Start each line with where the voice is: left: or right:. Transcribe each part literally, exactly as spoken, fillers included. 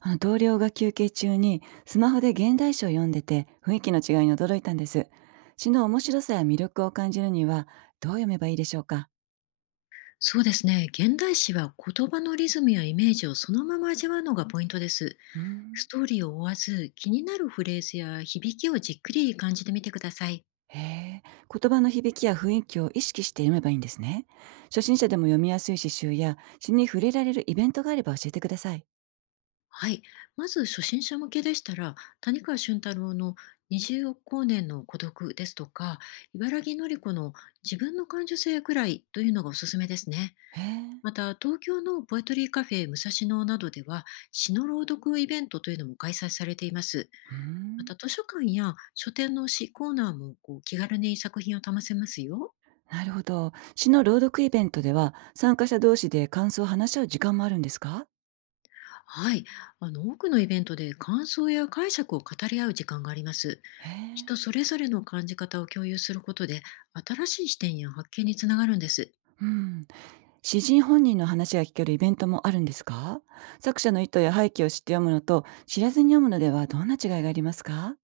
right: あの同僚が休憩中にスマホで現代詩を読んでて雰囲気の違いに驚いたんです。詩の面白さや魅力を感じるにはどう読めばいいでしょうか？
left: そうですね。現代詩は言葉のリズムやイメージをそのまま味わうのがポイントです。
right: うーん。
left: ストーリーを追わず、気になるフレーズや響きをじっくり感じてみてください。
right: へえ、言葉の響きや雰囲気を意識して読めばいいんですね。初心者でも読みやすい詩集や詩に触れられるイベントがあれば教えてください。
left: はい。まず初心者向けでしたら、谷川俊太郎のにじゅうおく光年の孤独ですとか、茨城のり子の自分の感受性くらいというのがおすすめですね。
right: へえ、
left: また、東京のポエトリーカフェ武蔵野などでは、詩の朗読イベントというのも開催されています。
right: うー
left: ま
right: ん。
left: た、図書館や書店の詩コーナーもこう気軽に作品を試せますよ。
right: なるほど。詩の朗読イベントでは参加者同士で感想を話し合う時間もあるんですか？
left: はい。あの、多くのイベントで感想や解釈を語り合う時間があります。
right: へえ、
left: 人それぞれの感じ方を共有することで、新しい視点や発見につながるんです。
right: うん。詩人本人の話が聞けるイベントもあるんですか？作者の意図や背景を知って読むのと知らずに読むのではどんな違いがありますか？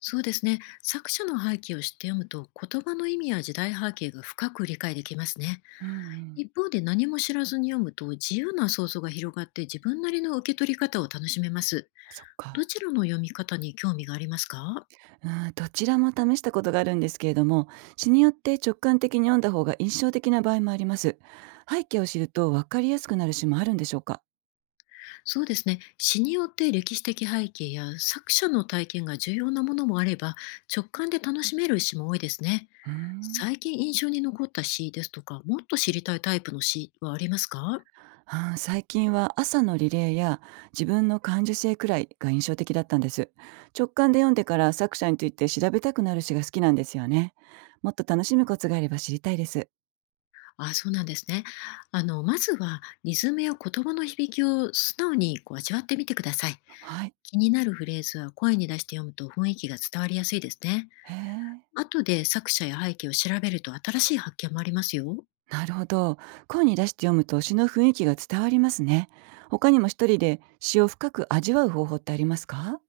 left: そうですね。作者の背景を知って読むと、言葉の意味や時代背景が深く理解できますね。
right: うんうん。
left: 一方で、何も知らずに読むと、自由な想像が広がって自分なりの受け取り方を楽しめます。
right: あそっ
left: ど
right: か。
left: ちらの読み方に興味がありますか？
right: うん、どちらも試したことがあるんですけれども、詩によって直感的に読んだ方が印象的な場合もあります。背景を知ると分かりやすくなる詩もあるんでしょうか？
left: そうですね。詩によって歴史的背景や作者の体験が重要なものもあれば、直感で楽しめる詩も多いですね。
right: うーん。
left: 最近印象に残った詩ですとか、もっと知りたいタイプの詩はありますか？
right: あー最近は朝のリレーや自分の感受性くらいが印象的だったんです。直感で読んでから作者について調べたくなる詩が好きなんですよね。もっと楽しむコツがあれば知りたいです。
left: あ、そうなんですね。あの、まずはリズムや言葉の響きを素直にこう味わってみてください。
right: はい。
left: 気になるフレーズは声に出して読むと雰囲気が伝わりやすいですね。
right: へえ。
left: 後で作者や背景を調べると新しい発見もありますよ。
right: なるほど。声に出して読むと詩の雰囲気が伝わりますね。他にもひとりで詩を深く味わう方法ってありますか？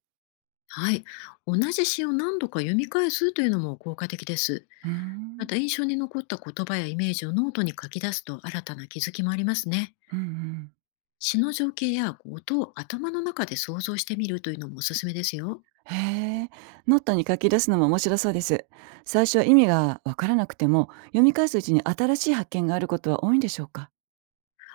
left: はい。同じ詩を何度か読み返すというのも効果的です。
right: うー
left: ま
right: ん。
left: た、印象に残った言葉やイメージをノートに書き出すと新たな気づきもありますね。
right: うんうん。
left: 詩の情景や音を頭の中で想像してみるというのもおすすめですよ。
right: へえ、ノットに書き出すのも面白そうです。最初は意味がわからなくても、読み返すうちに新しい発見があることは多いんでしょうか？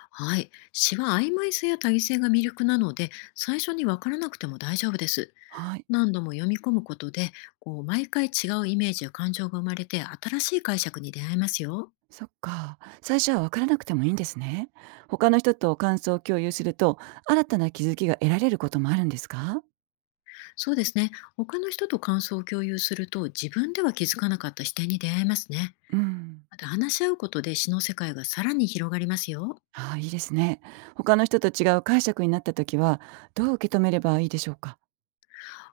left: はい。詩は曖昧性や多義性が魅力なので、最初にわからなくても大丈夫です。
right: はい。
left: 何度も読み込むことで、こう毎回違うイメージや感情が生まれて新しい解釈に出会えますよ。
right: そっか。最初はわからなくてもいいんですね。他の人と感想を共有すると、新たな気づきが得られることもあるんですか？
left: そうですね。他の人と感想を共有すると、自分では気づかなかった視点に出会えますね。
right: うん。
left: また、話し合うことで詩の世界がさらに広がりますよ。
right: ああ、いいですね。他の人と違う解釈になった時は、どう受け止めればいいでしょうか？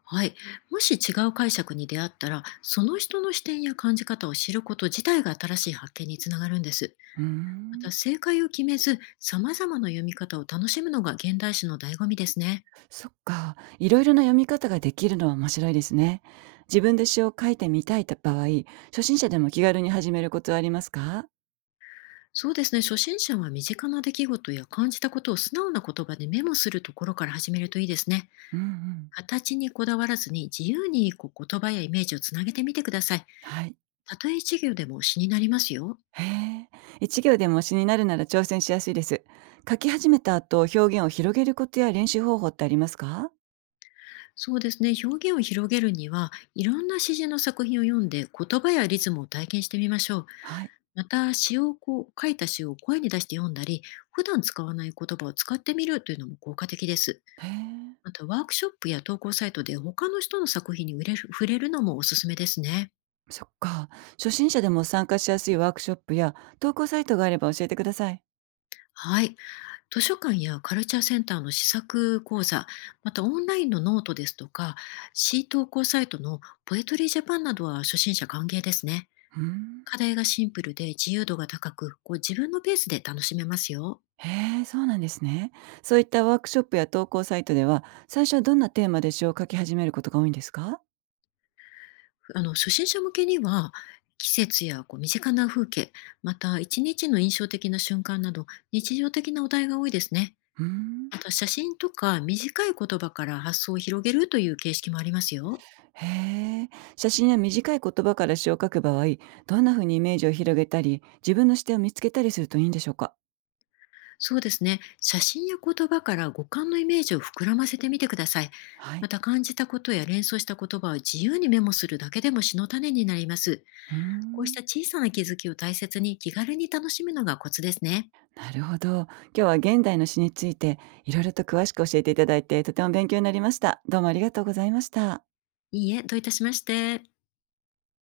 left: はい。もし違う解釈に出会ったら、その人の視点や感じ方を知ること自体が新しい発見につながるんです。
right: うー
left: また、
right: ん。
left: 正解を決めず、様々な読み方を楽しむのが現代詩の醍醐味ですね。
right: そっか。いろいろな読み方ができるのは面白いですね。自分で詩を書いてみたい場合、初心者でも気軽に始めるコツはありますか？
left: そうですね。初心者は身近な出来事や感じたことを素直な言葉でメモするところから始めるといいですね。
right: うんうん。
left: 形にこだわらずに自由にこう言葉やイメージをつなげてみてください。
right: はい。
left: たとえ一行でも詩になりますよ。
right: へえ。いちぎょうでも詩になるなら挑戦しやすいです。書き始めた後、表現を広げるコツや練習方法ってありますか？
left: そうですね。表現を広げるには、いろんな詩人の作品を読んで言葉やリズムを体験してみましょう。
right: はい。
left: また、詩をこう、書いた詩を声に出して読んだり、普段使わない言葉を使ってみるというのも効果的です。
right: へえ。
left: また、ワークショップや投稿サイトで他の人の作品に触れる触れるのもおすすめですね。
right: そっか。初心者でも参加しやすいワークショップや投稿サイトがあれば教えてください。
left: はい。図書館やカルチャーセンターの試作講座、またオンラインのノートですとか、C 投稿サイトのポエトリージャパンなどは初心者歓迎ですね。
right: うん。
left: 課題がシンプルで自由度が高く、こう自分のペースで楽しめますよ。
right: へえ、そうなんですね。そういったワークショップや投稿サイトでは、最初はどんなテーマで詩を書き始めることが多いんですか？
left: あの初心者向けには、季節やこう身近な風景、また一日の印象的な瞬間など、日常的なお題が多いですね。
right: うーん。
left: また、写真とか短い言葉から発想を広げるという形式もありますよ。
right: へえ。写真や短い言葉から詩を書く場合、どんな風にイメージを広げたり、自分の視点を見つけたりするといいんでしょうか？
left: そうですね。写真や言葉から五感のイメージを膨らませてみてください。
right: はい。
left: また、感じたことや連想した言葉を自由にメモするだけでも詩の種になります。
right: うー
left: こうし
right: ん。
left: た小さな気づきを大切に気軽に楽しむのがコツですね。
right: なるほど。今日は現代の詩について、いろいろと詳しく教えていただいて、とても勉強になりました。どうもありがとうございました。
left: いいえ、どういたしまして。